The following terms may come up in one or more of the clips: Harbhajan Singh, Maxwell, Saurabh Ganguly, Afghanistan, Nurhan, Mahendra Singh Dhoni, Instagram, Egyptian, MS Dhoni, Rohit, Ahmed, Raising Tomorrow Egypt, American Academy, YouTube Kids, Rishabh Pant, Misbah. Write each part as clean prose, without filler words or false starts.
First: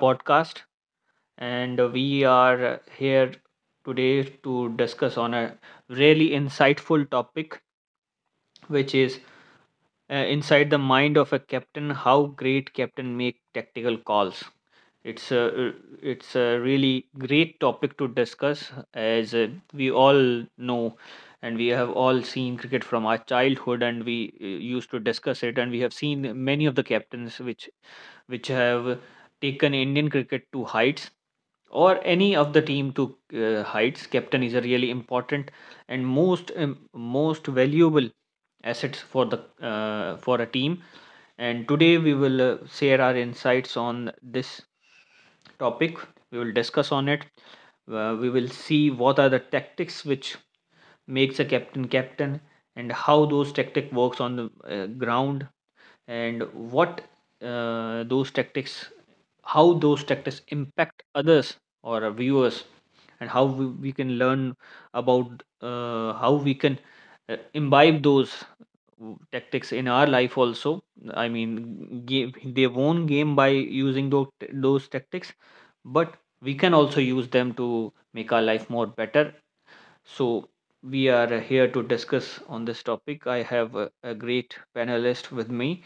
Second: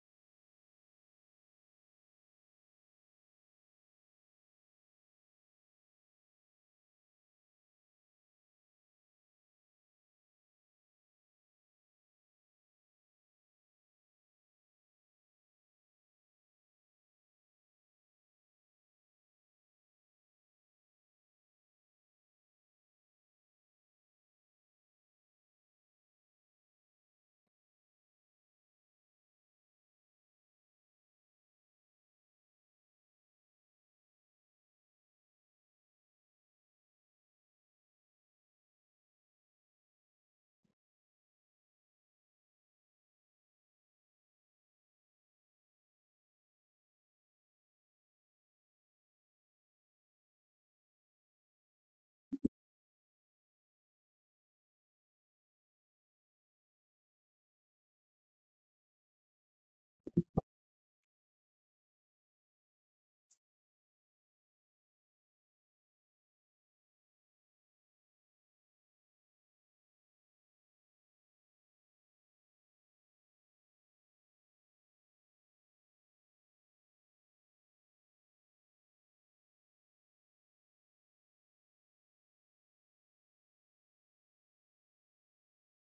podcast, and we are here today to discuss on a really insightful topic, which is inside the mind of a captain. How great captain make tactical calls. It's a uh, it's a really great topic to discuss, as we all know and we have all seen cricket from our childhood and we used to discuss it and we have seen many of the captains which have taken Indian cricket to heights or any of the team to heights captain is a really important and most valuable assets for the for a team and today we will share our insights on this topic. We will discuss on it. We will see what are the tactics which makes a captain and how those tactic works on the ground and what those tactics how those tactics impact others or our viewers and how we can learn about how we can imbibe those tactics in our life also. I mean game, they won game by using those tactics, but we can also use them to make our life more better. So we are here to discuss on this topic. I have a great panelist with me.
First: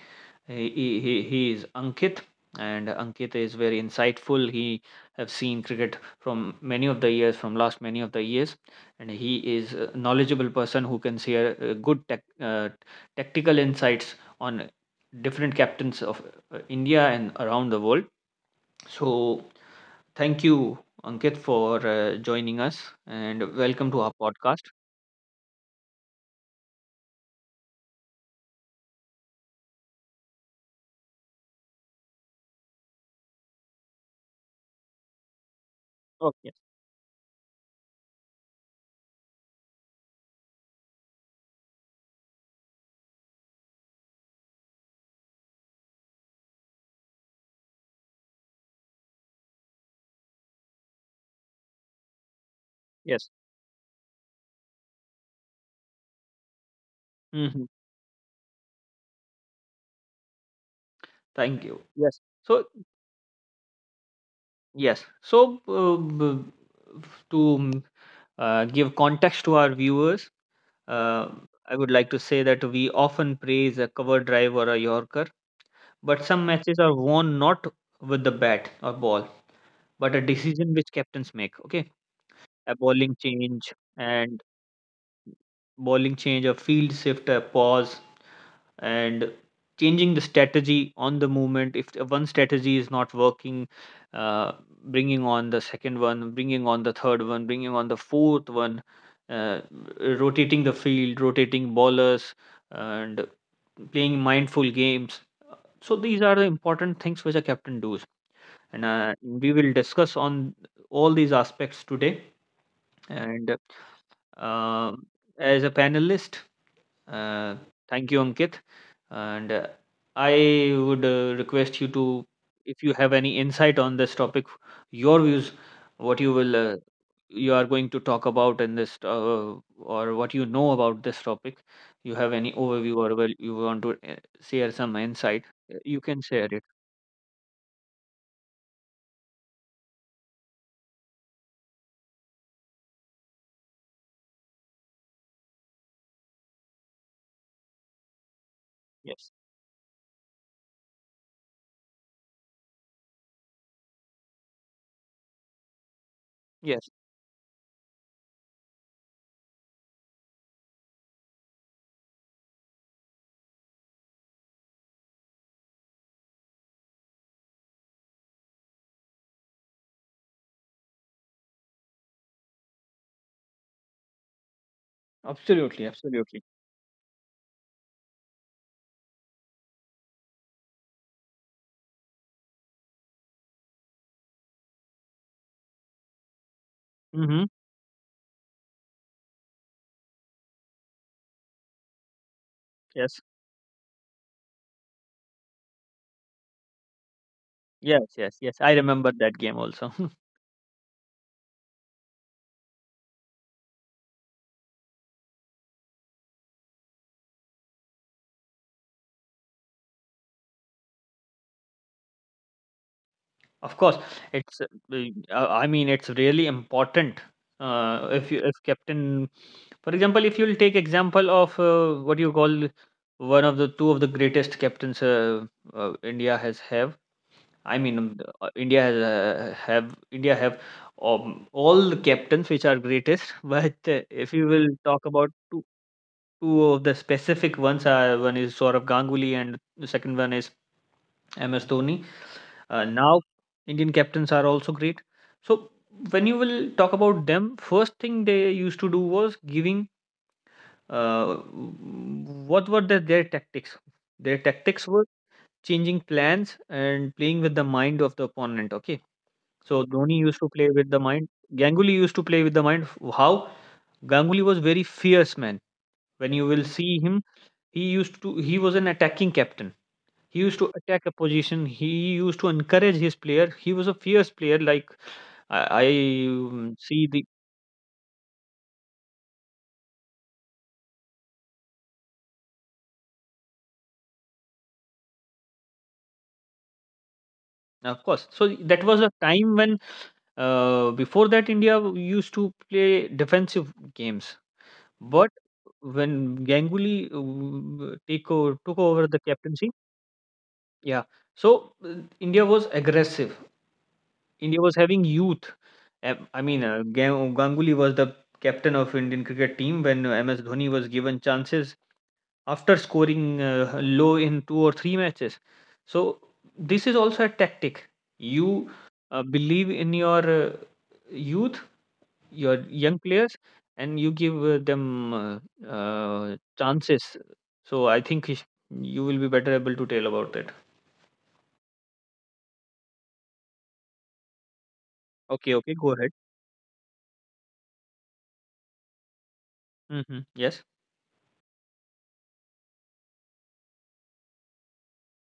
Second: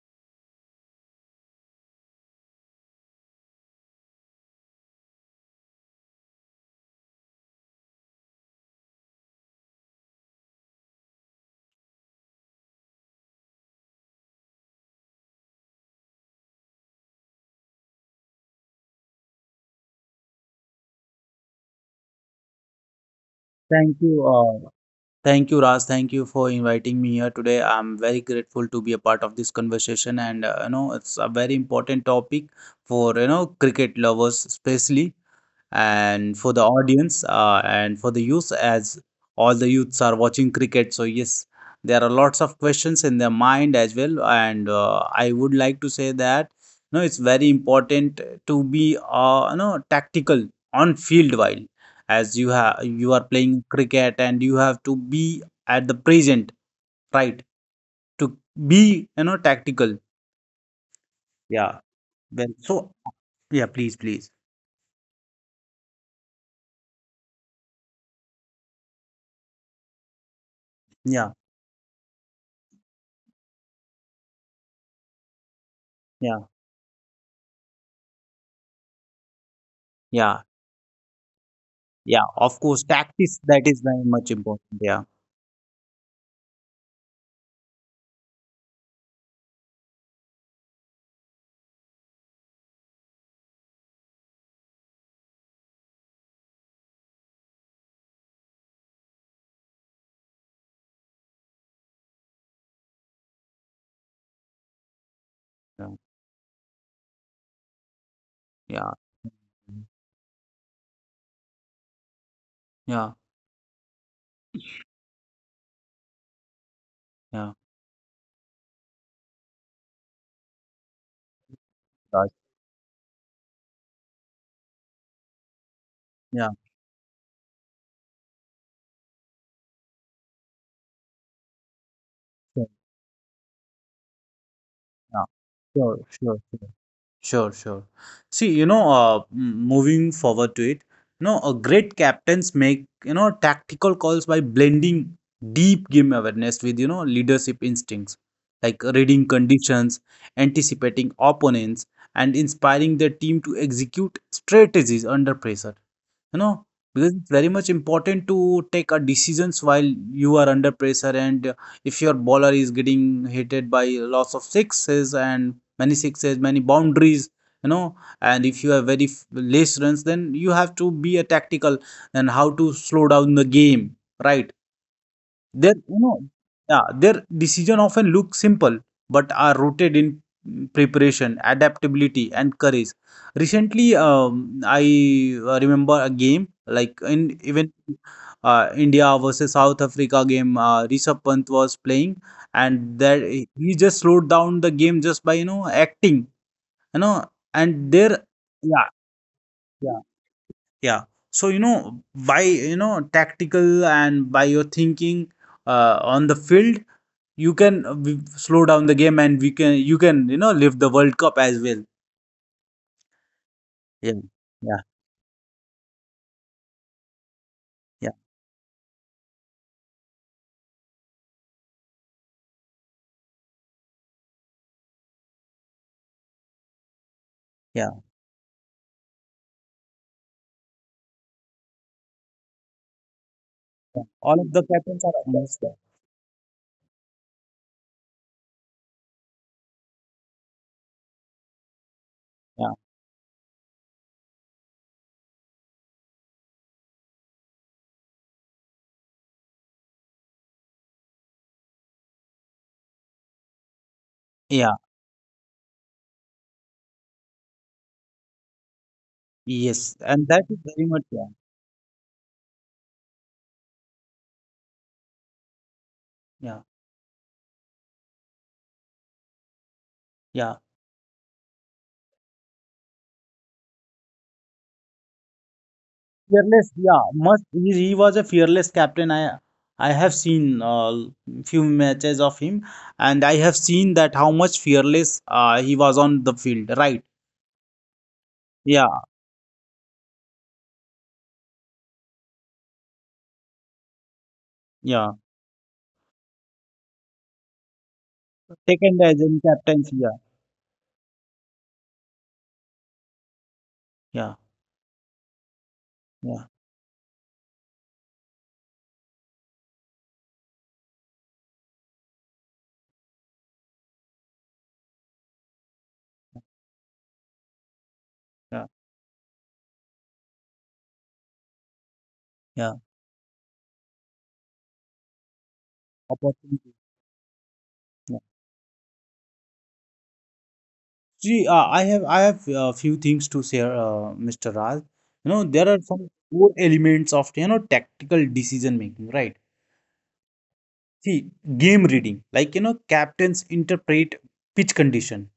He is Ankit, and Ankit is very insightful. He have seen cricket from many of the years, from last many of the years, and he is a knowledgeable person who can share good tech tactical insights on different captains of India and around the world. So thank you, Ankit, for joining us, and welcome Thank to our you. podcast. Thank you, Raj. Thank you for inviting me here today. I'm very grateful to be a part of this conversation, and it's a very important topic for cricket lovers, especially, and for Okay. the audience, and for the youth, as all the youths are watching cricket. So yes, there are lots of questions in their mind as well, and I would like to say that, no, it's very important to be, no, tactical on field while, as you are Yes. playing cricket, and you have to be at the present, right, Mhm. to be, tactical. Thank Yeah. you. Yes. Well, So so yeah. Please, please. yes, so uh, b- to mm, give context to our viewers, Yeah, uh, I would like to say that we often praise a cover drive or a Yorker, but yeah, some matches are won not with the bat or ball, but a yeah. decision which captains make. Okay, Yeah, of a course, bowling tactics, that change is very much and important. Yeah, bowling change, a field shift, a pause, and changing the strategy on the movement if the one strategy is not working, uh, bringing on the second one, bringing on the third one, bringing on the fourth one, uh, rotating the field, rotating ballers, and playing mindful games. yeah, So these are the important things which a captain does, and yeah. We will Mhm. discuss on all these aspects today. Yeah, And uh, as a panelist, yeah. uh, thank you, Ankit. And I would request you to, Right. if you have any insight on this topic, your views, what you Yeah. will, uh, you are going to talk about in this, or what you know about this topic. You have any Sure. overview, or well, you want to share some Yeah. insight? Sure, You can sure, share sure, it. sure. Sure. See, moving forward to it, a great captains make tactical calls by blending deep game awareness with leadership instincts, like reading Yes. conditions, anticipating opponents, and inspiring their team to execute strategies under pressure. you know Yes. because it's very much important to take a decisions while you are under pressure, and if your bowler is getting hitted by lots of sixes and many sixes, many boundaries, you know and if you have very less runs, then you have to be a tactical and how to slow down the game, right? their, Absolutely. you know, Absolutely. yeah, their decision often look simple, but are rooted in preparation, adaptability, and courage. Recently, I remember a game like in Mm-hmm. even India versus South Africa game. Rishabh Pant was playing, and that Yes. he just slowed down the game just by acting, you know, and Yes. there, Yes. Yes. I yeah, remember that game also. yeah, yeah. So by tactical and by your thinking, on the field, you can slow down the game, and we can you can live the World Cup as well. Of course, Yeah, it's. Yeah, I mean, it's really important. Yeah, If you if captain, for example, if you'll take example of what you call one of the two of the greatest captains India has have. I mean, yeah. India has have India have all the captains which are greatest. But Yeah. If All you of the will captains talk are about advanced. two of the specific ones, one is Saurabh Ganguly and the second one is MS Dhoni. Yeah, Uh, now, Indian captains are also great. So, when you will talk about them, first thing they used to do was giving what were the, their tactics? Their yeah. tactics were changing plans and playing with the mind of the opponent. Okay. So, Yes. Dhoni And used that to is play very with the much, yeah. mind. Ganguly used to play with the mind. How? Ganguly was very fierce man. When you Yeah, will see him, he used to he was an attacking captain, he yeah. used to attack a position, he used to encourage his player, he was a fierce player like I I Fearless. mm, Yeah. see the Must he was a fearless captain. I have seen few matches of him, and I have seen that how much fearless he was on the field. Right. of course. So that Yeah, was a time when before that India used to play defensive games, yeah. but when Ganguly took Second over as the in captaincy, captains. Yeah, yeah. So India was aggressive. yeah, India was having youth. Yeah, I mean, Ganguly was the captain of Indian cricket team when MS Dhoni was given chances after scoring low in two or three matches. So this is also a tactic. yeah. You believe in your youth, your Yeah. young players, and you give them Opportunity. chances. So I think you will be better able to tell about it. Gee, I have a few things to share, Mr. Raj. Okay, There okay, are go some ahead. core elements of tactical decision making, right? Mm-hmm. Yes. See, game reading, like, captains interpret pitch condition,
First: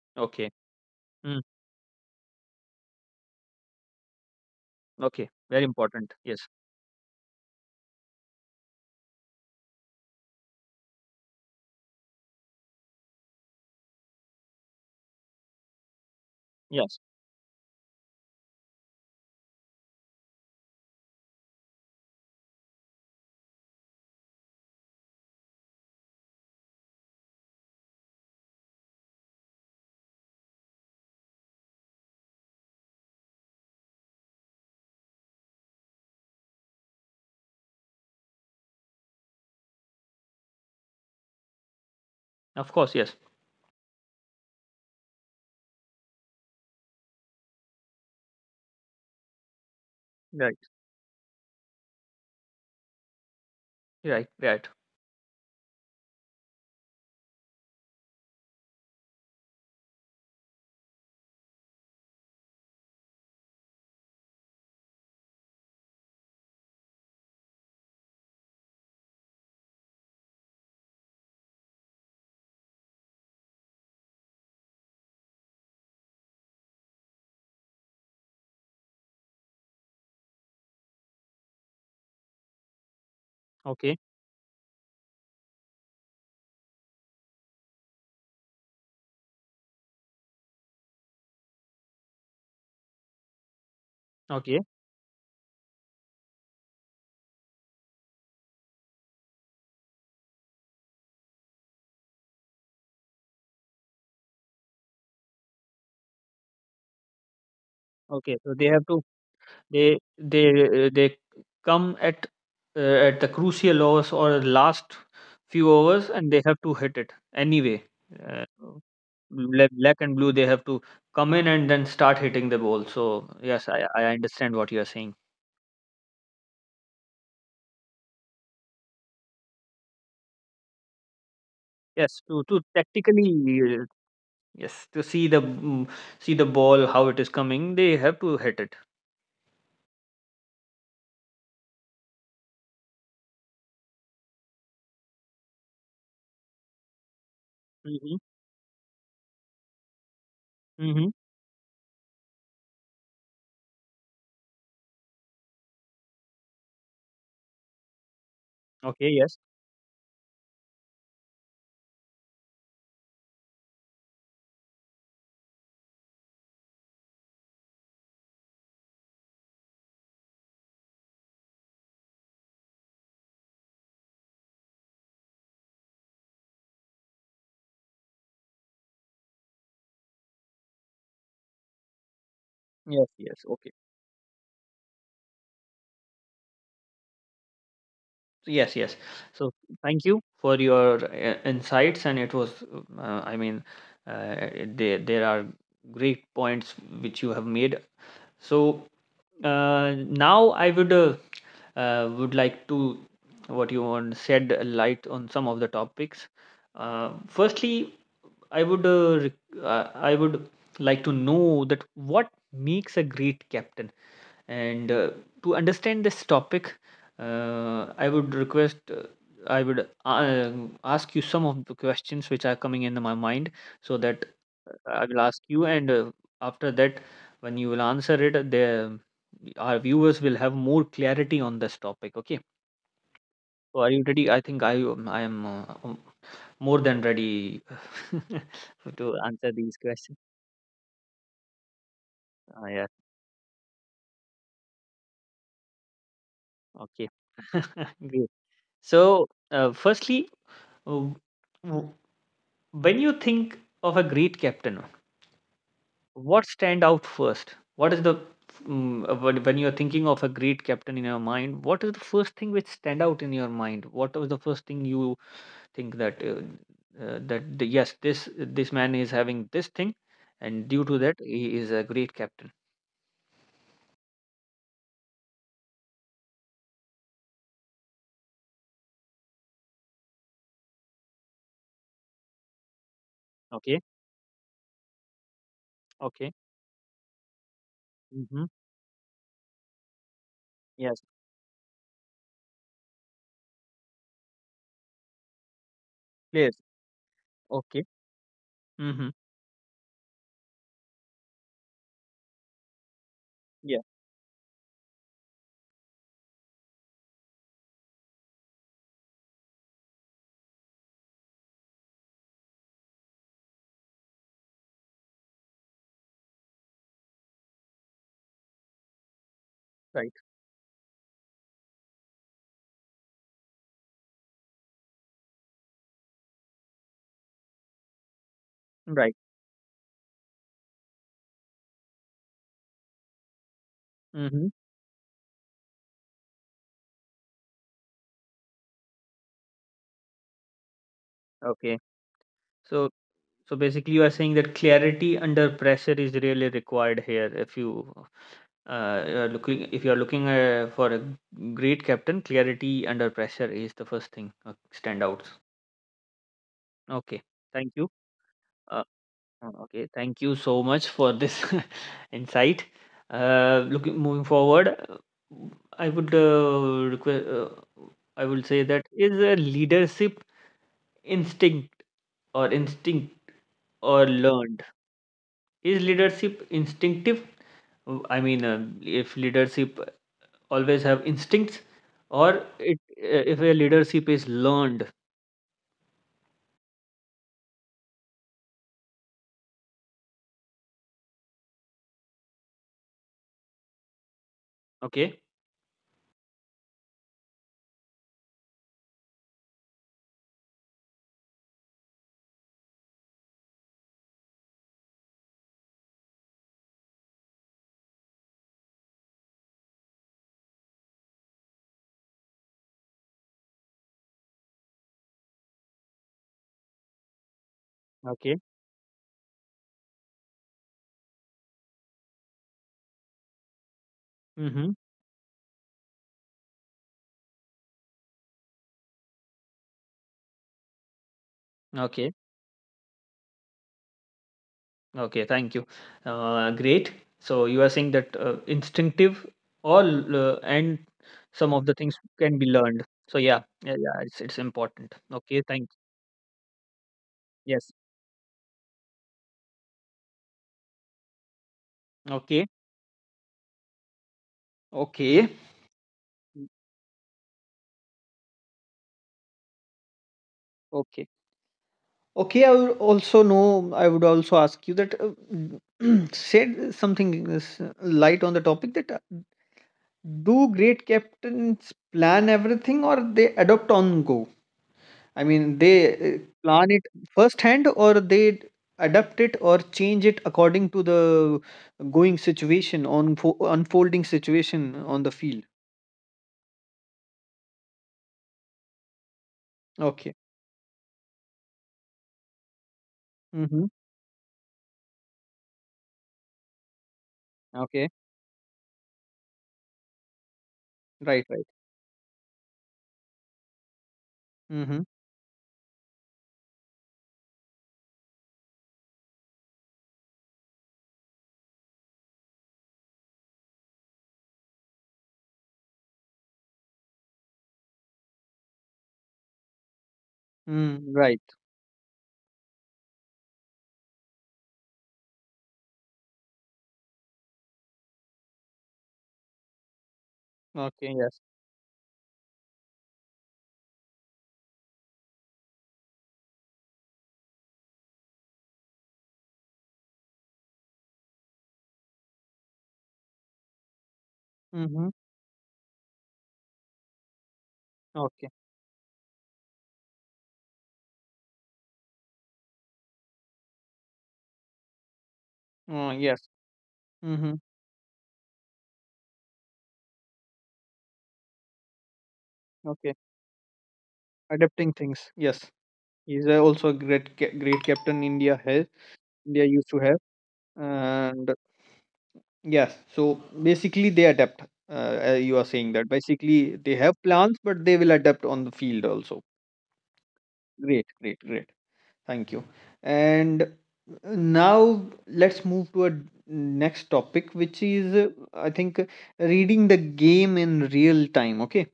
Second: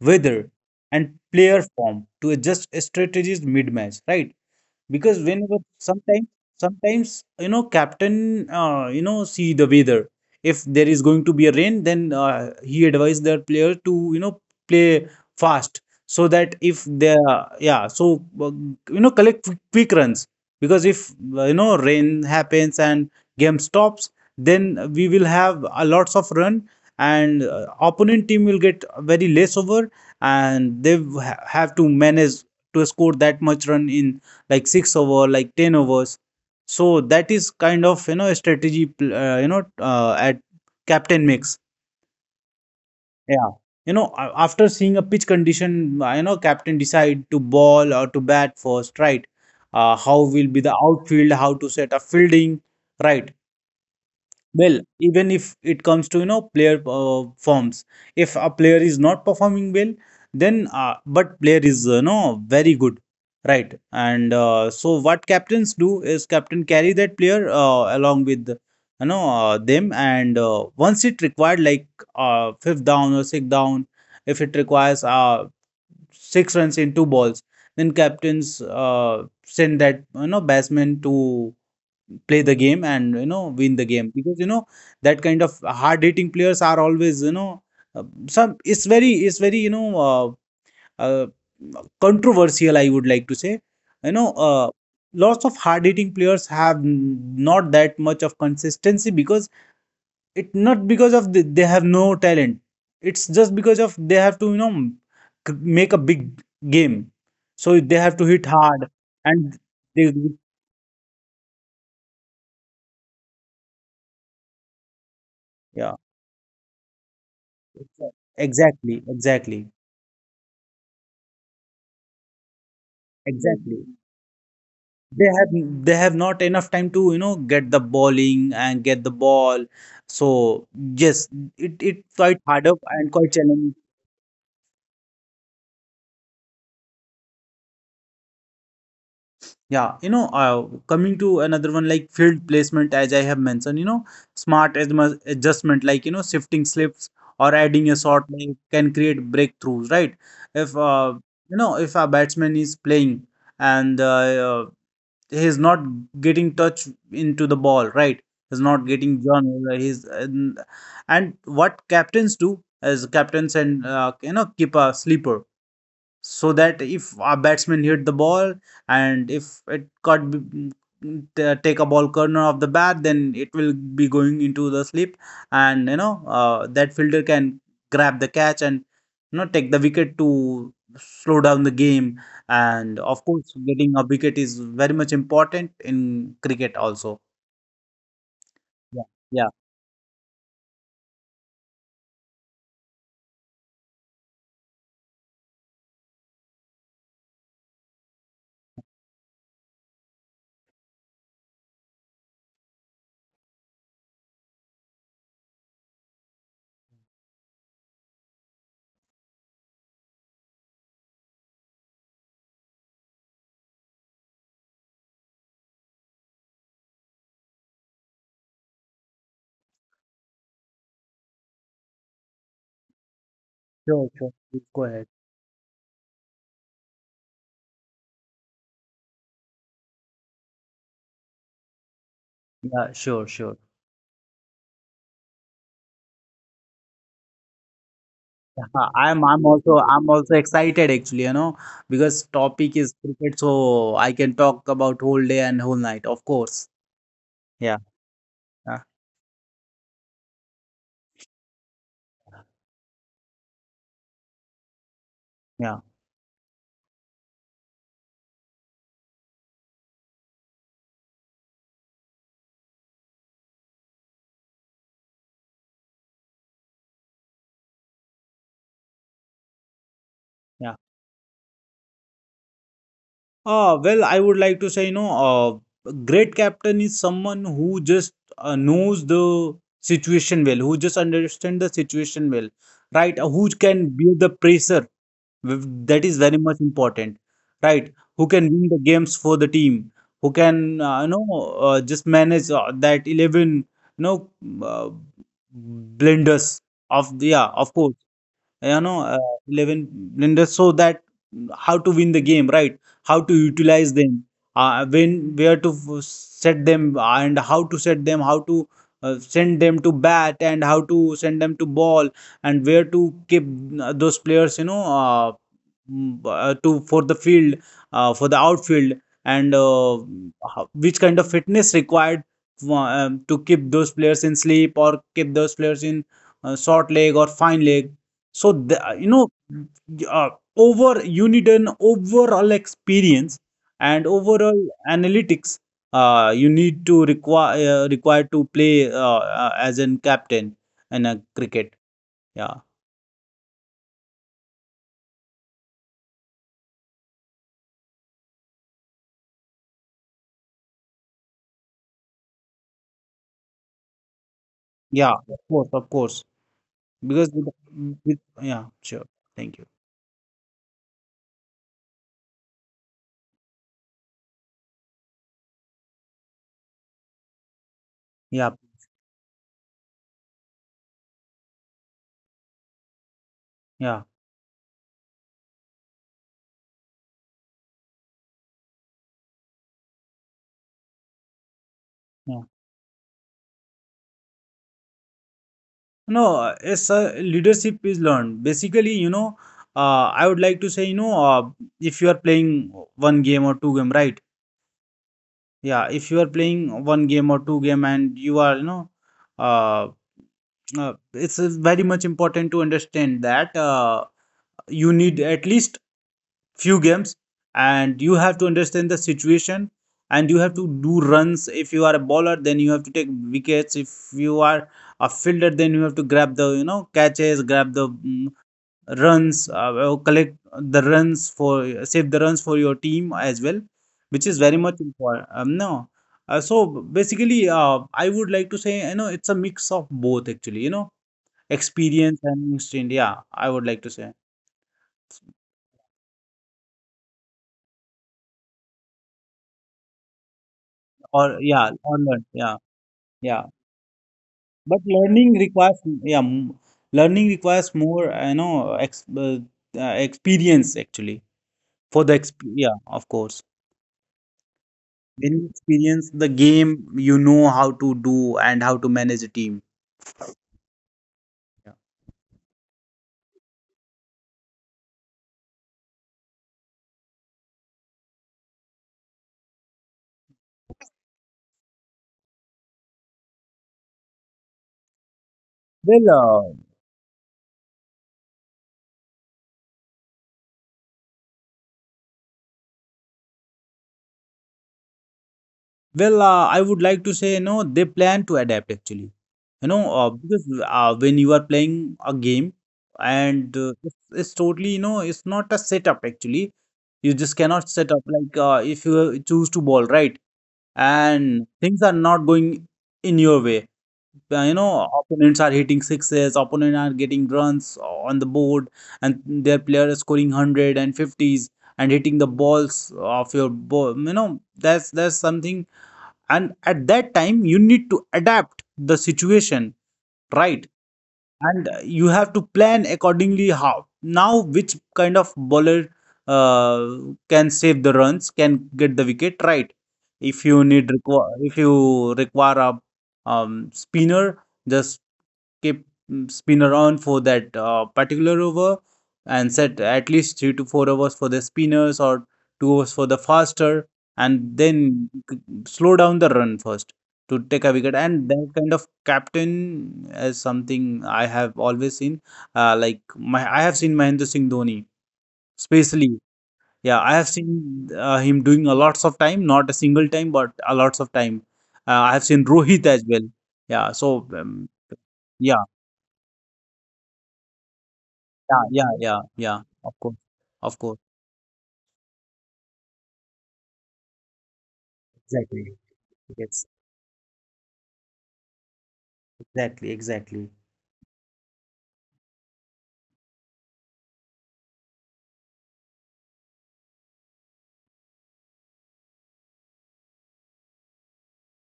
weather, Okay. and Mm, player form to adjust strategies mid-match, right? Because okay. whenever Very important. sometimes Yes. sometimes captain see the weather. If there is going to be a rain, then he advised their player to play fast so that if Yes. they... Yeah. So uh, collect quick runs, because if rain happens and game stops, then we will have a lots of run, and opponent team will get very less over, and they have to manage to score that much run in like six over, like 10 overs. So that is kind of, a strategy, at captain makes. Of course. Yes. Yeah. After seeing a pitch condition, captain decide to ball or to bat first, right? How will Right. be the outfield, how to set a fielding, right? Right. Right. Well, even if it comes to player forms, if a player is not performing well, then but player is very good, right? And so what captains do is captain carry that player along with them, and once it required like fifth down or sixth down, if it requires six runs in two balls. Then captains send that batsman to play the game and win the Okay. game, because that kind of hard hitting players are always some. It's very uh, controversial, I would like to say. you know Okay. uh, Lots of hard hitting players have not that much of consistency, because it not because of the, they have no talent, it's just because of they have to make a big game, so they have to Okay. hit So they have hard to. and They they... they uh, they come uh, at the crucial hours or last few Yeah, hours, and they have to hit it anyway. Uh, exactly, exactly, black and blue, they have to come in and then start hitting the ball. So yes, I exactly. I understand what you are saying. They have they have not enough time to get the bowling and get the ball, so yes, it Yes, quite to harder and tactically quite challenging. Yes to see the see the ball how it is coming, they have to hit it. Yeah, coming to another one like field placement. As I have mentioned, smart adjustment, like shifting slips or adding a Mm-hmm. short link can create breakthroughs, right? If Mm-hmm. You know if a batsman is playing, and he is not getting touch into the ball, right? He's not Okay. getting Yes. John. He's, and what captains do as captains and keep a sleeper, so that if a batsman hit the ball, and if it got take a ball corner of the bat, then it will be going into the slip, and that fielder can grab the catch and take the wicket to slow down the game. And Yes. of Yes. course, Okay. getting a wicket is very much important in cricket also. Yes, yes. Yeah, yeah. So thank you for your insights, and it was, I mean, uh, there are great points which you have made. So now I would like to what you want shed a light on some of the topics. Firstly, I would I would like to know that what makes a great captain, and to understand this topic, I would request, I would ask you some of the questions which are coming into my mind so Sure, that sure. Please, go I ahead. will ask you, and after that, when you will answer it, the our viewers will have more clarity on this topic. Okay, Yeah, sure, sure. so are you ready? I am more than ready Yeah, to I'm answer I'm these also questions. I'm also excited actually, because Uh, yeah. topic is cricket, so I can talk about whole day and whole night, of course. Okay. Yeah, Great. yeah, So, firstly, uh, when you think of a great captain yeah, what stand out first, what is the when you're thinking of a great captain in your mind what is the first thing which stand out in your mind, what was the first thing you think that that the, yes this this man is having this thing and due yeah. to that he is a great captain. Well, I would like to say, a great captain is someone who just knows the situation well, who just understand the situation well, right? Who Okay. can bear the pressure. Th- That is Okay. very much important, right? Who Mm-hmm. can win the games for the team? Who can, Yes, just manage that 11, you know, uh, please. blunders of the, yeah, of Okay. course, you know Mm-hmm. uh, 11 blenders, so that how to win the game, right, how to Yeah. utilize them, when where to set them and how to set them, how to send them to bat and how to send them to ball, and where to keep those players, to for the field, for the outfield, and Right. how, which kind of fitness required, to keep those players in sleep or keep those players in short leg or fine leg. So the, Right. Uh, over you need an overall experience and Mm-hmm. overall analytics. You need to require require to play as an captain in a Okay. cricket. Yeah, So, so basically, you are saying that clarity under pressure is really required here. If you you are looking, if you are looking for a great captain, clarity under pressure is the first thing yeah, standouts. of course, of course. Okay, Because with, thank you. with yeah, Uh, sure. Thank you. okay, thank you so much for this insight. Looking moving forward, I would request. I would Yeah, say that is a leadership instinct or instinct or yeah, learned. Is leadership instinctive, I mean, if leadership always have instincts, or yeah. it, if a leadership is learned. No, it's leadership is learned. Basically, I would like to say, if you are playing one game or two game, right? Okay. Yeah, if you are playing one game or two game, and you are, uh, it's very much important to understand that you need at least few games, and you have to understand the situation, and you have to do runs. If you are a bowler, then you have to take wickets. If you are a fielder, then you have to grab the, catches, grab the Okay. runs, collect the runs for save the runs for your team as well, which is very Mm-hmm. much important, no. So basically, I would like to say, it's a mix of both actually, Okay. experience and instinct. Yeah, I would like to say. Okay. Thank you. Great. So you are saying that instinctive or and Or some of the yeah, things or learn. can be Yeah, learned. So yeah, yeah, yeah, yeah, it's but important. Okay. learning Thank. requires, yeah, learning Yes. requires more, experience actually, for the Okay. Yeah, of course. Okay. When you experience the Mm, game, you know how to do and how to manage a team. okay. Okay, I would also know. I would also ask you that said something is, light on the topic that do great captains plan everything or they adopt on go? I mean, they Well, uh, plan it firsthand or they adapt it or change it according to the going situation on unfolding situation on the field. Well, I would like to say, they plan to adapt actually. Okay. Because when you are playing a game, and Mm-hmm. It's totally, it's not a setup actually. You just cannot Okay. set up like, if you choose to ball, right? Right. Right. And things are not going in your way. Mm-hmm. Opponents are hitting sixes, opponents are getting runs on the board, and their player is scoring 100 and fifties, and hitting the balls of your ball. You know, that's something. And at that time, you need to adapt the situation, right? Mm, right. And you have to plan accordingly how. Now, which kind of bowler uh, can save the runs, can get the wicket, right? Okay. Yes. If you require a spinner, just keep spin around for that particular over, and set at least 3 to 4 hours for the spinners or 2 hours for the faster, and Mm-hmm. then slow down the run first to take a wicket. Okay. And that kind of captain is something I have always seen, like my I have seen Mahendra Singh Dhoni Oh especially. yes. Yeah, I Mm-hmm. have seen him doing a lots of time, not a single time but a lots of time. I have seen Rohit Okay, as well. Yeah, so adapting things. Yes, yeah. he's also a great great captain India has Yeah, yeah, yeah, India used yeah. to have, Of course, of course. and yes. So basically, they adapt. You are saying Exactly. that basically Yes, they have plans, but they will adapt on the field also. exactly, exactly. Great, great, great. Thank you. And now let's move to a next topic, which is I think reading the game in real time. Okay,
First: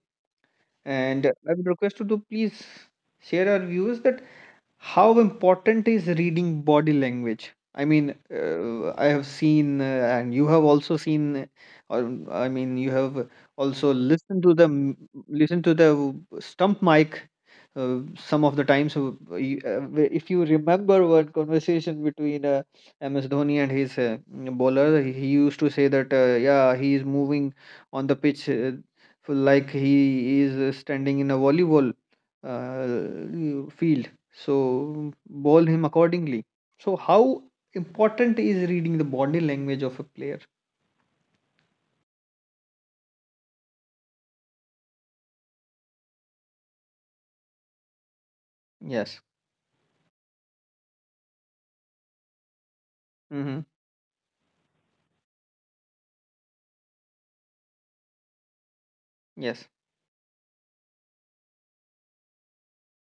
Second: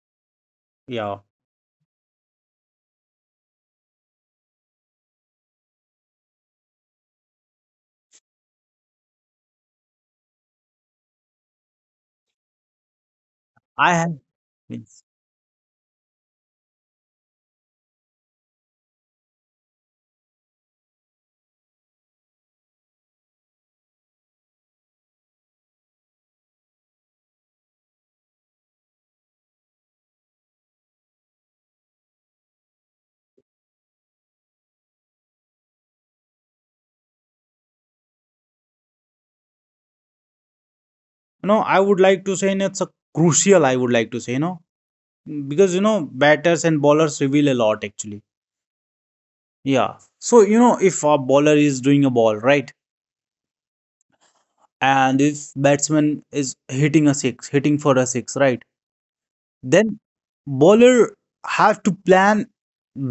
Yeah, and I would request you to please share our viewers that how important is reading body language? I mean, I have seen, and you have also seen, or I mean, you have also I have. listened to the Yes. m- listen to the stump mic. Some of the times, if you remember one conversation between MS Dhoni and his bowler, he used to say that, yeah, he is moving on the pitch like he is standing in a volleyball field, so bowl him accordingly. So how important is reading the body language of a player? You know, I would like to say, and it's a crucial. I would like to say, you know, because you know, batters and bowlers reveal a lot actually. Yes. Yeah. So you know, if a bowler is doing a ball right, Mm-hmm. and if batsman is hitting a six, hitting for a six, right, Yes. then bowler have to plan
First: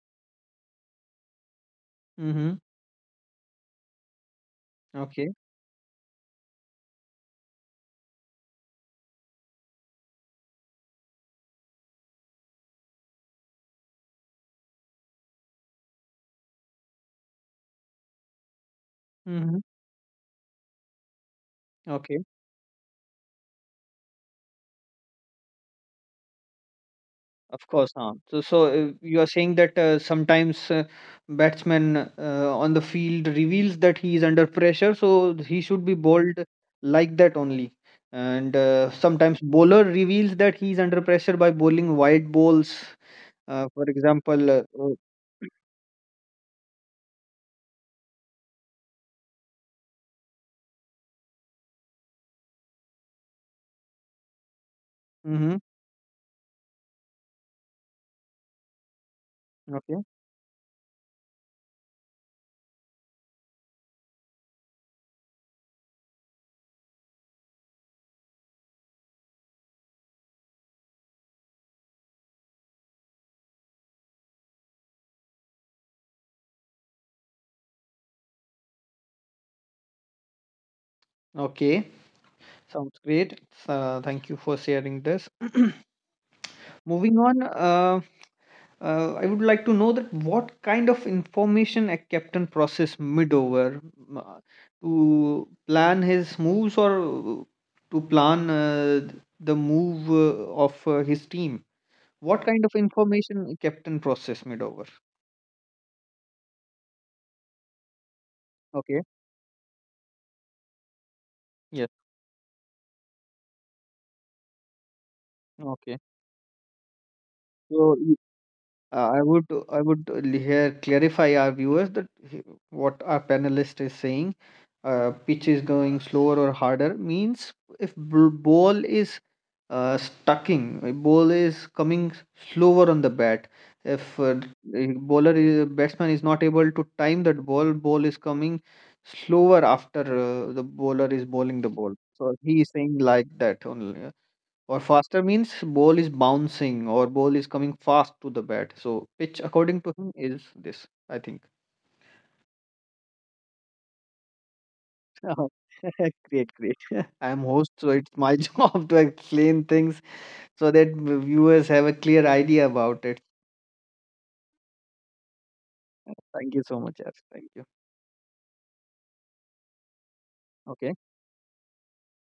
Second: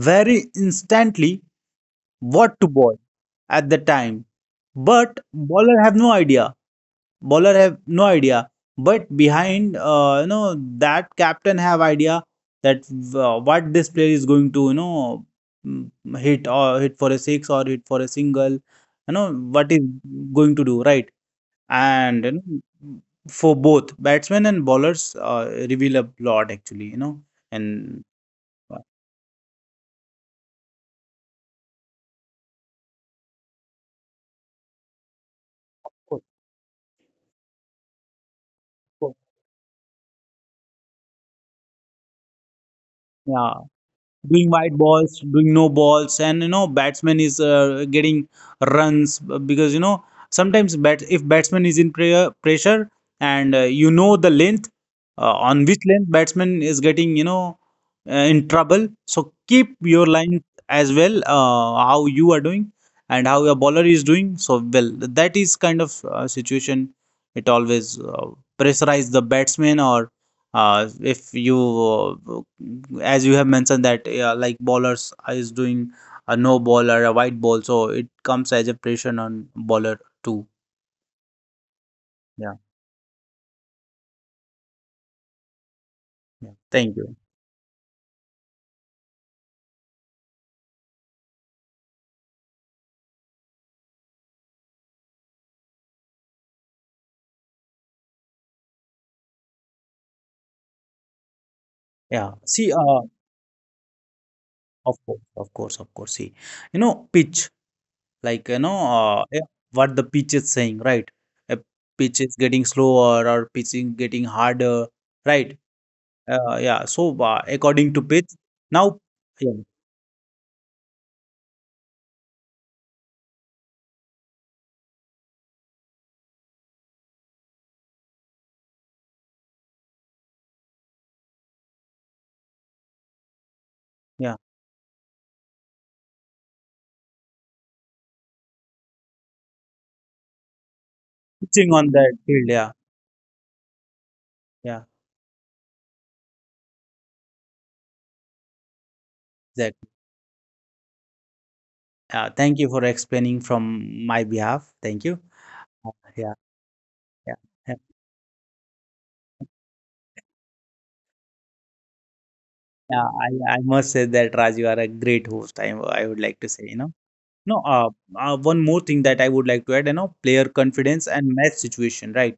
very instantly Mm-hmm. what to bowl at the time. But Okay. bowler have no idea. Bowler have no idea. But behind, you know, that captain have idea that what this player is going to, you know, mm, hit or hit for a six or hit for a single. You know Mm-hmm. what is going to do, right? And Okay. you know, for both batsmen and bowlers, reveal a lot actually. You know, Of course. and Huh? You are saying that sometimes batsman on the field reveals that he is under pressure, so he should be bowled like that only. And sometimes bowler reveals that he is under pressure by bowling wide balls, yeah, for doing example wide balls, doing no balls, and you know batsman is getting runs because you know sometimes bat if batsman is in prayer, pressure, and you know the length mm-hmm. on which length batsman is getting, you know, in trouble. So keep your Okay. line as well, how you are doing and how your bowler is doing. So well, that is kind of situation. It always pressurize the batsman, or if you as you have mentioned that like bowlers is doing a no ball or a white ball, so it comes as a pressure on bowler too. Okay. Yeah. Sounds great. Thank you for sharing this. Yeah, thank you. Moving on, I would like to know that what kind of information a captain process mid over, uh, to plan his moves, or to plan the move of his team. Yeah, What see, kind of information a captain process mid over? of course, of course, of course, see, you know, pitch, like, you know, Okay. Yeah, what the pitch is saying, right? A Yes. pitch is getting slower or pitch is getting harder, right? Okay. Yeah, so according to So y- pitch now. I would Yeah. I would here clarify our viewers that what our panelist is saying, pitch is going slower or harder means if ball is stucking, a ball is coming slower on the bat, if Yeah, the bowler is batsman is not able to time that ball, ball is coming slower after the bowler is pitching bowling the on ball, that so field. he Yeah. is saying like that only uh,, Yeah, or faster means ball is bouncing or ball is coming fast to the bat, so pitch exactly. according to him is this, I think. Thank you for explaining from my behalf. Thank you. Oh, Uh, Yeah, great, great. yeah, I'm yeah. host, so it's my job to explain things so that viewers have a clear idea Yeah, about it. I must say that Raj, you are a great host. I would like to Thank say, you you so know, much, Yash. Thank no. you. One more thing that I would like to add, you know, player Okay. confidence and match situation, right?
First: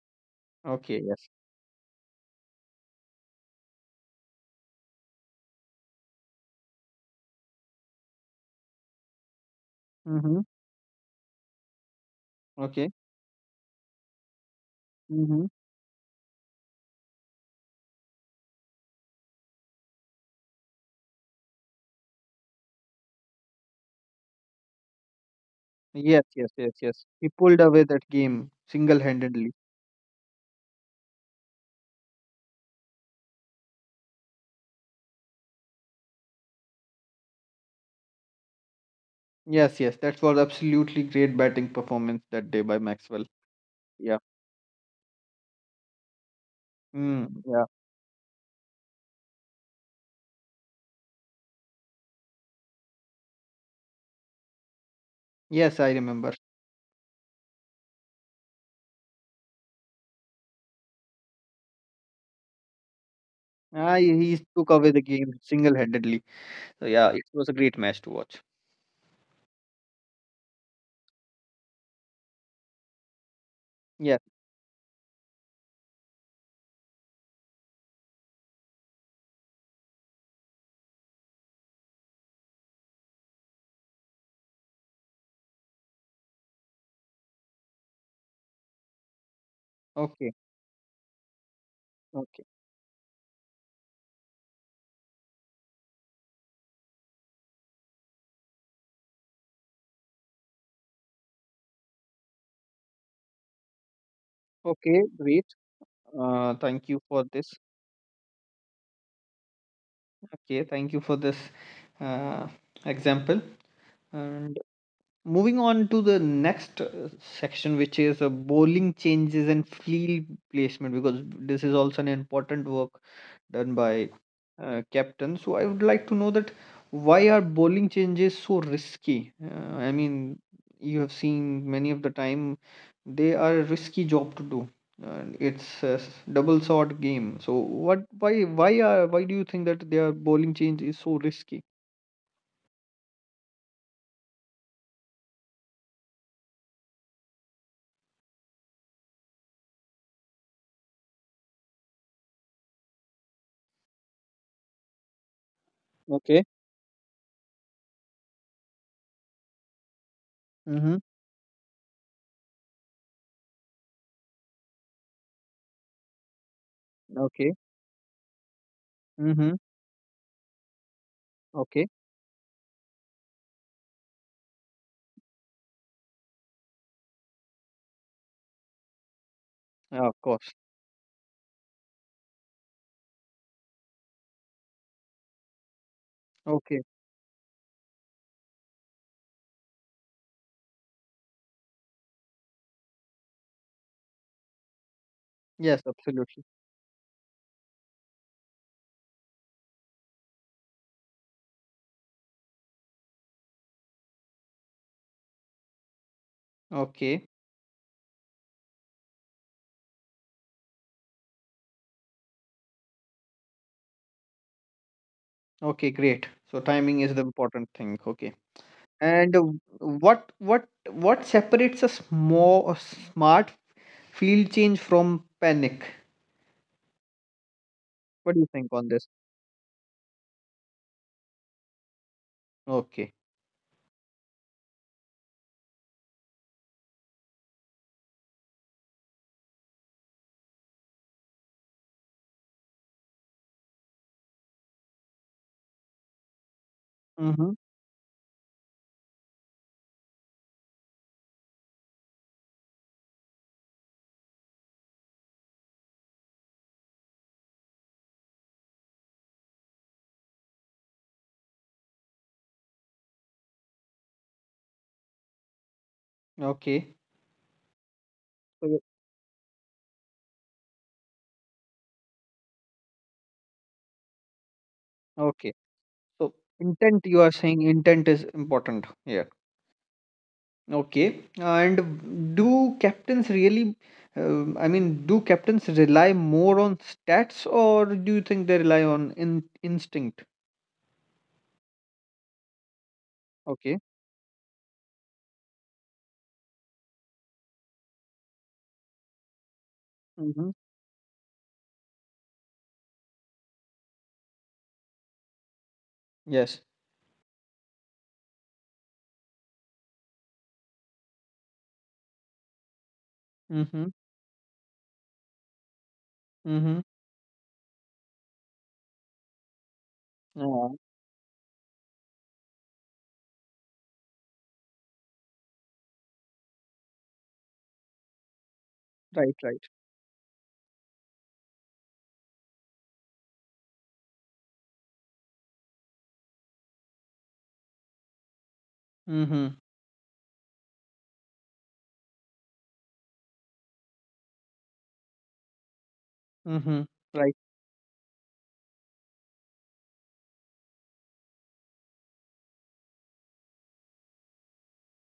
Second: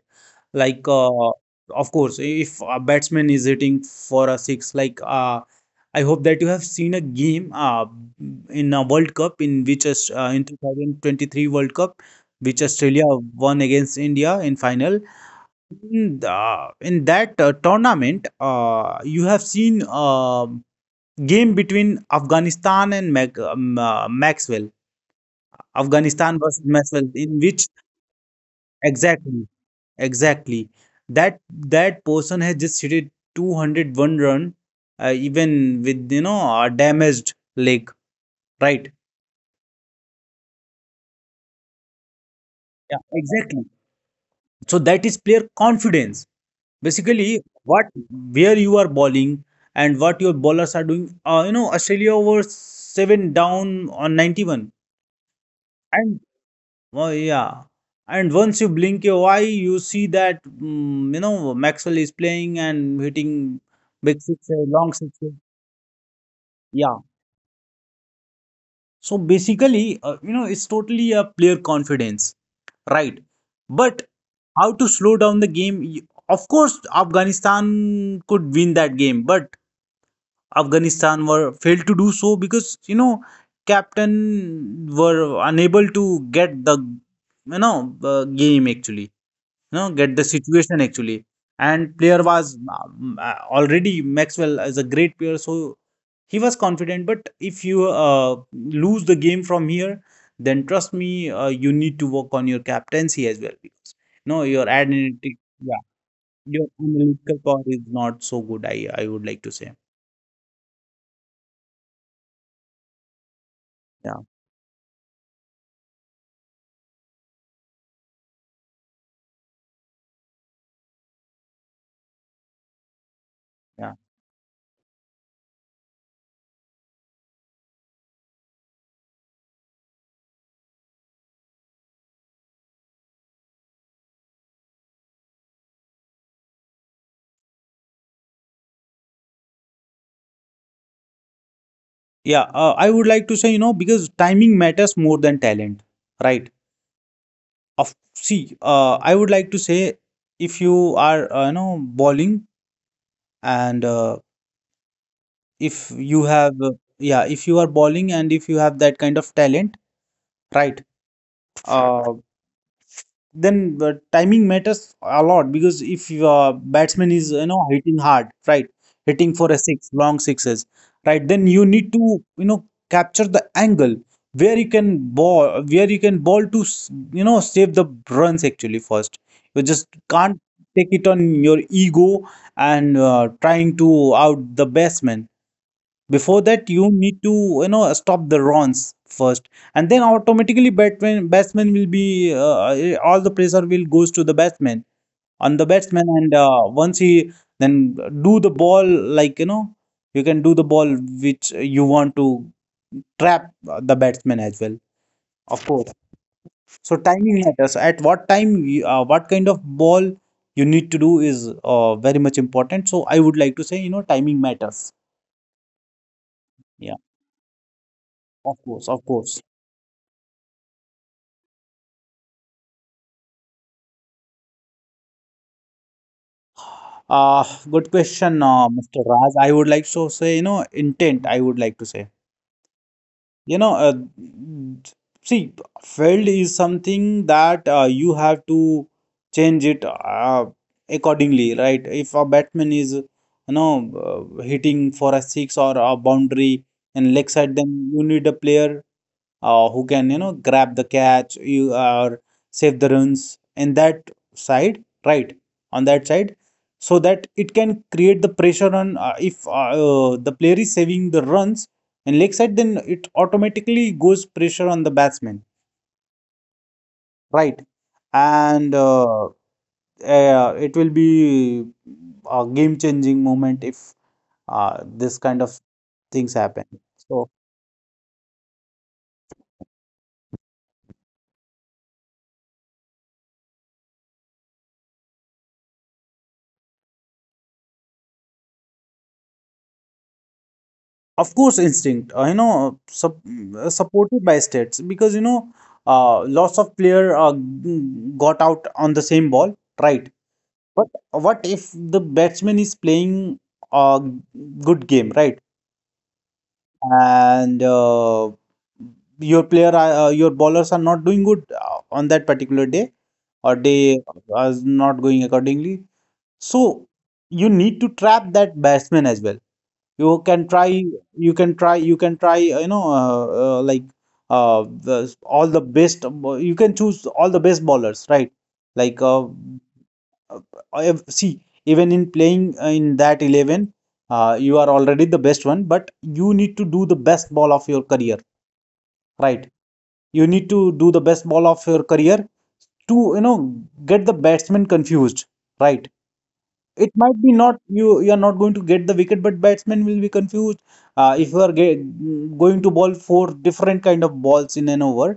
Like, Okay. Yes. Of course, if a batsman is hitting for a six, like, I hope that you have seen a game, in a World Cup in which Mm-hmm. in 2023 World Cup, which Okay. Australia won against India in final, Mm-hmm. in the in that tournament. You have seen game between Afghanistan and Maxwell, Yes. Afghanistan Yes. versus Yes. Yes. Maxwell, He in pulled which away that game exactly, single-handedly. exactly, that that person has just hit 201 run, even with, you know, a damaged leg, right? Yes. Yes. That was absolutely great batting performance that day by Yeah, Maxwell. exactly. Yeah. So that is player confidence. Mm, Basically, yeah. what where you are bowling and what your bowlers are doing. You know, Australia were seven down on 91, Yes, I and remember. oh yeah, and once you blink your eye, you see that, you know, Maxwell is playing and hitting Ah, he big he sixes, took away long the game sixes. single-handedly. So Yeah. yeah, it was a great match to watch. So basically, you know, it's totally a player confidence, right? But Yeah. how to slow down the game? Of course, Afghanistan could win that game, but Afghanistan were failed to do so because, you know, captain were unable to get the, you know, game actually, you know, get the Okay. situation actually. And player Okay. was already Maxwell is a great player, so he was confident. But if you lose the game from here, then trust me, you need to work on your captaincy as well, because no your Okay, analytic, great. yeah, your Thank you for analytical this. power is not so good, I would like to say. Okay, thank you for this uh, example. Yeah And moving on to the next section, which is bowling changes and field placement, because this is also an important work done yeah. by captain. So I would like to know that why are bowling changes so risky? I mean, you have seen many of the time they are a risky job to do. It's a double sword game. So what? Why? Why are? Why do you think that their bowling change is so risky? Yeah, I would like to say, you know, because timing matters more than talent, right? Of see, I would like to say, if you are, you know, bowling, and if you Okay. have, yeah, if you are bowling and if you have that kind of talent, right? Mm-hmm. Uh, then the timing matters a lot, because if your batsman is, you Okay. know, hitting hard, right, hitting for Mm-hmm. a six, long sixes, right, then you Okay. need to, you know, capture the angle where you can ball, where you can ball to you know, save the runs actually first. You just Yeah, of can't course. take it on your ego and trying to out the batsman. Before that, Okay. you need to, you know, stop the runs first, and then automatically batsman will be, all the pressure will goes to the batsman, on the Yes, batsman. And absolutely. Once he then do the ball, like, you know, you can do the ball which you want to trap the batsman as well, of course. So Okay. timing matters, at what time you, what kind of ball you need to do, is very much important. So I would like to say, you know, timing matters. Okay. Great. So Yeah, timing is the important thing. Okay. of course, of And course. what separates a small smart field change from panic? Uh, good What do question, you think on Mr. this? Raj. I would like to say, you know, intent, I would like to say. Okay. You know, see, field is something that you have to change it accordingly, right? If a batsman is, you know, hitting for a six or a boundary and leg Mm-hmm. side, then you need a player who can, you know, grab the catch, you or save the runs in that side, right, on that side, so that it can create the pressure on, if the player is saving the runs in leg side, then it automatically goes pressure on the batsman, Okay. right. And So- it will be a game changing moment if this kind Okay. of So things happen. intent, you So are saying intent is important here. Okay. And do captains really? I mean, do captains rely more on stats, or do you think they rely on in instinct? of course, instinct, you know, Okay. supported by stats, because, you know, lots of player got out on the same ball, right? Mm-hmm. But what if the batsman is playing a good game, right? Yes. And your player, your bowlers are not doing good on that particular day, or Mm-hmm. they are not going accordingly. Mm-hmm. So you need to trap that batsman as well. you can try Yeah. You can try you know, like, the all the best, you can choose all the best bowlers, right, like, Right. Right. I have- see, even in playing in that 11, you are already the best one, but you need to do the best ball of your career, right. Mm-hmm. You need to do the best ball of your career to, you know, get the batsman confused, right. Mm-hmm. It might be Right. not, you are not going to get the wicket, but batsman will be confused, if you are going to bowl four different kind of balls in an over.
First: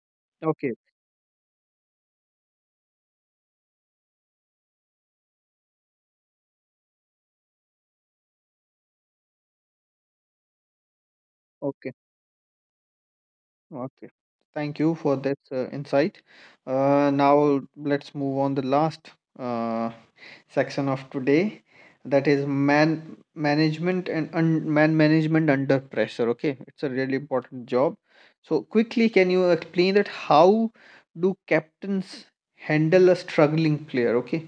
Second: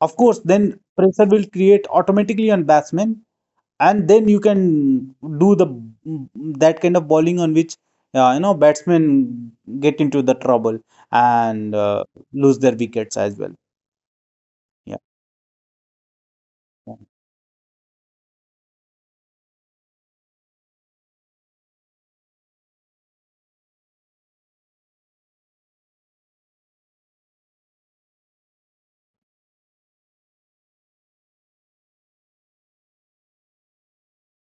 Of course, then Okay. pressure will create automatically on batsman, and then you can do the, that kind of bowling on which, you know, batsmen get into the trouble, and Okay. Lose their wickets as well. Okay. Thank you Yeah, for that insight. Now let's move on the last uh, section of today, that is man management and un man management under pressure. Okay, it's a really important job. So quickly, can you explain that how do captains handle a struggling player? Okay.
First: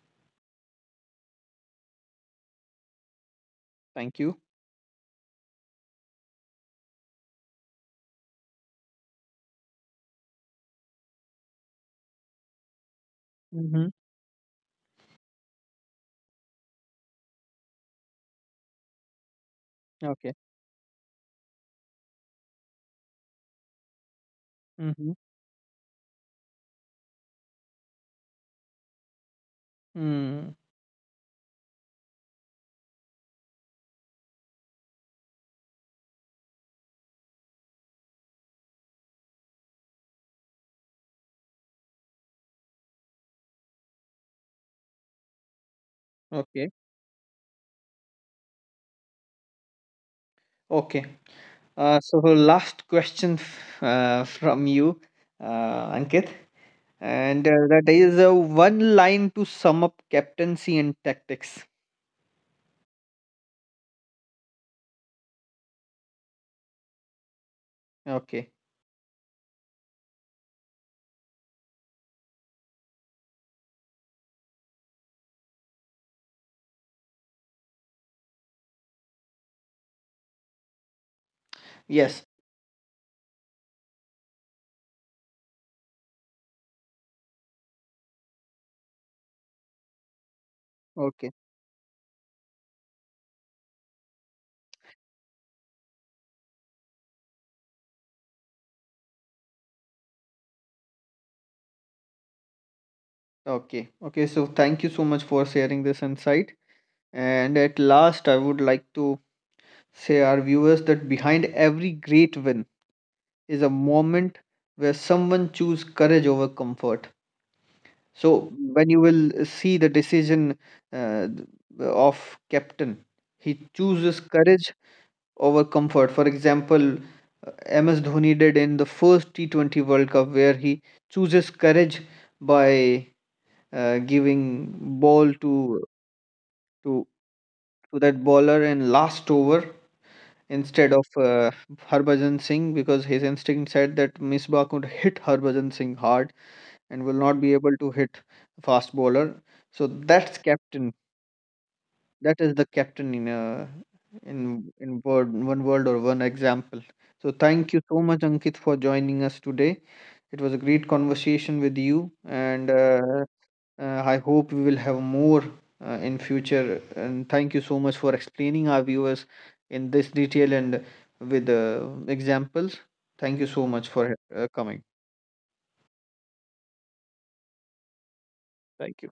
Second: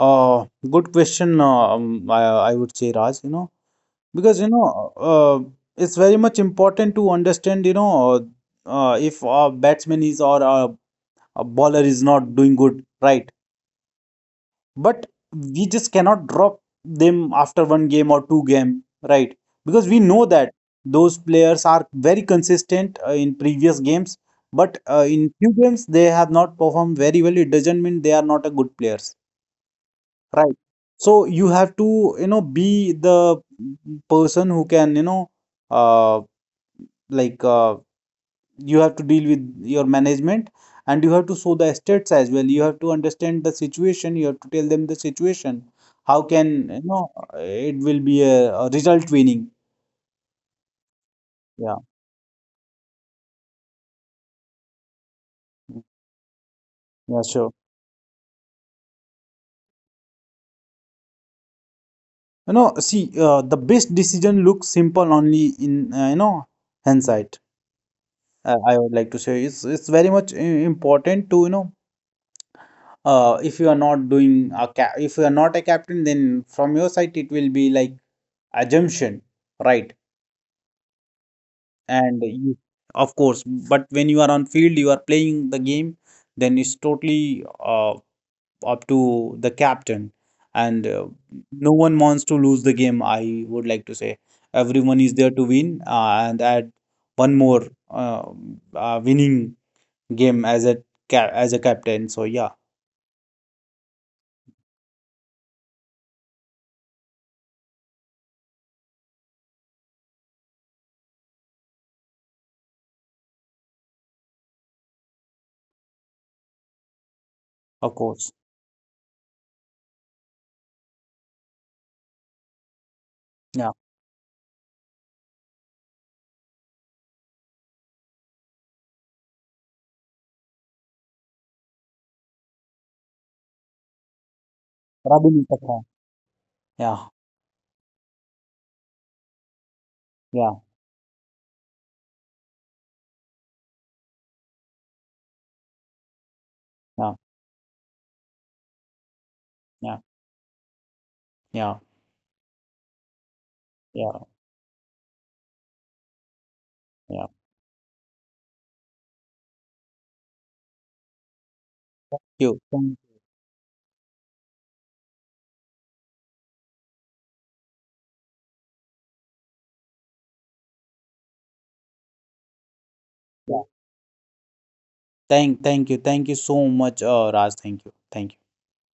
uh good question, I would say Raj, you know, Thank you. because you know, it's very much important to understand, you know, if our batsman is, or a bowler is not doing good, right? Mm-hmm. But we just cannot drop them after one game or two game, right? Because we know Okay. that those players are very consistent in previous games, but Mm-hmm. in few games they have not performed very well. It doesn't mean they are not a good players, right? Mm. So you have to, you know, be the person who can, you know, uh, like, you have to deal with your management, and you have to show the estates as well. You have to understand the situation, you have to tell them the situation. How can, Okay. you know, it will be a result winning. Okay. Yeah. So last question from you, Ankit, Yeah, sure. and that is one line to sum up captaincy and tactics. You know, see, the best decision looks simple only in, you know, hindsight. Okay. I would like to say, it's very much important to, you know, if you are not doing a if you are not a captain, then from your side it will be like assumption, right, and Yes. you, of course. But when you are on field, you are playing the game, then it's totally up to the captain. And Okay. no one wants to lose the game, I would like to say. Everyone is there to win, and add one more, winning game as a as a captain, so yeah, Okay. Okay. So thank you so much for sharing this insight. And at last, I would like to say our viewers that behind every great win is a moment where someone chooses courage over comfort. of course. So when you will see the decision uh, of captain, he Yeah, chooses courage over comfort. For example, MS Dhoni did in the first T20 World Cup, where he chooses courage by giving ball Rabin is the to captain. to Yeah, to that bowler in last over, yeah, instead of Harbhajan Singh, because his instinct said that Misbah could hit Harbhajan Singh hard and will yeah, not be able to hit fast bowler. So yeah, that's captain. yeah, That is the captain in a yeah, in in word one word or one example. So yeah. thank you so much, Ankit, for joining us today. It was a great conversation with you, and You, thank-. I hope we will have more in future. And thank you so much for explaining our viewers in this detail and with examples. Thank you so much for coming. Thank you, thank you so much, Raj. Thank you, thank you. Thank you.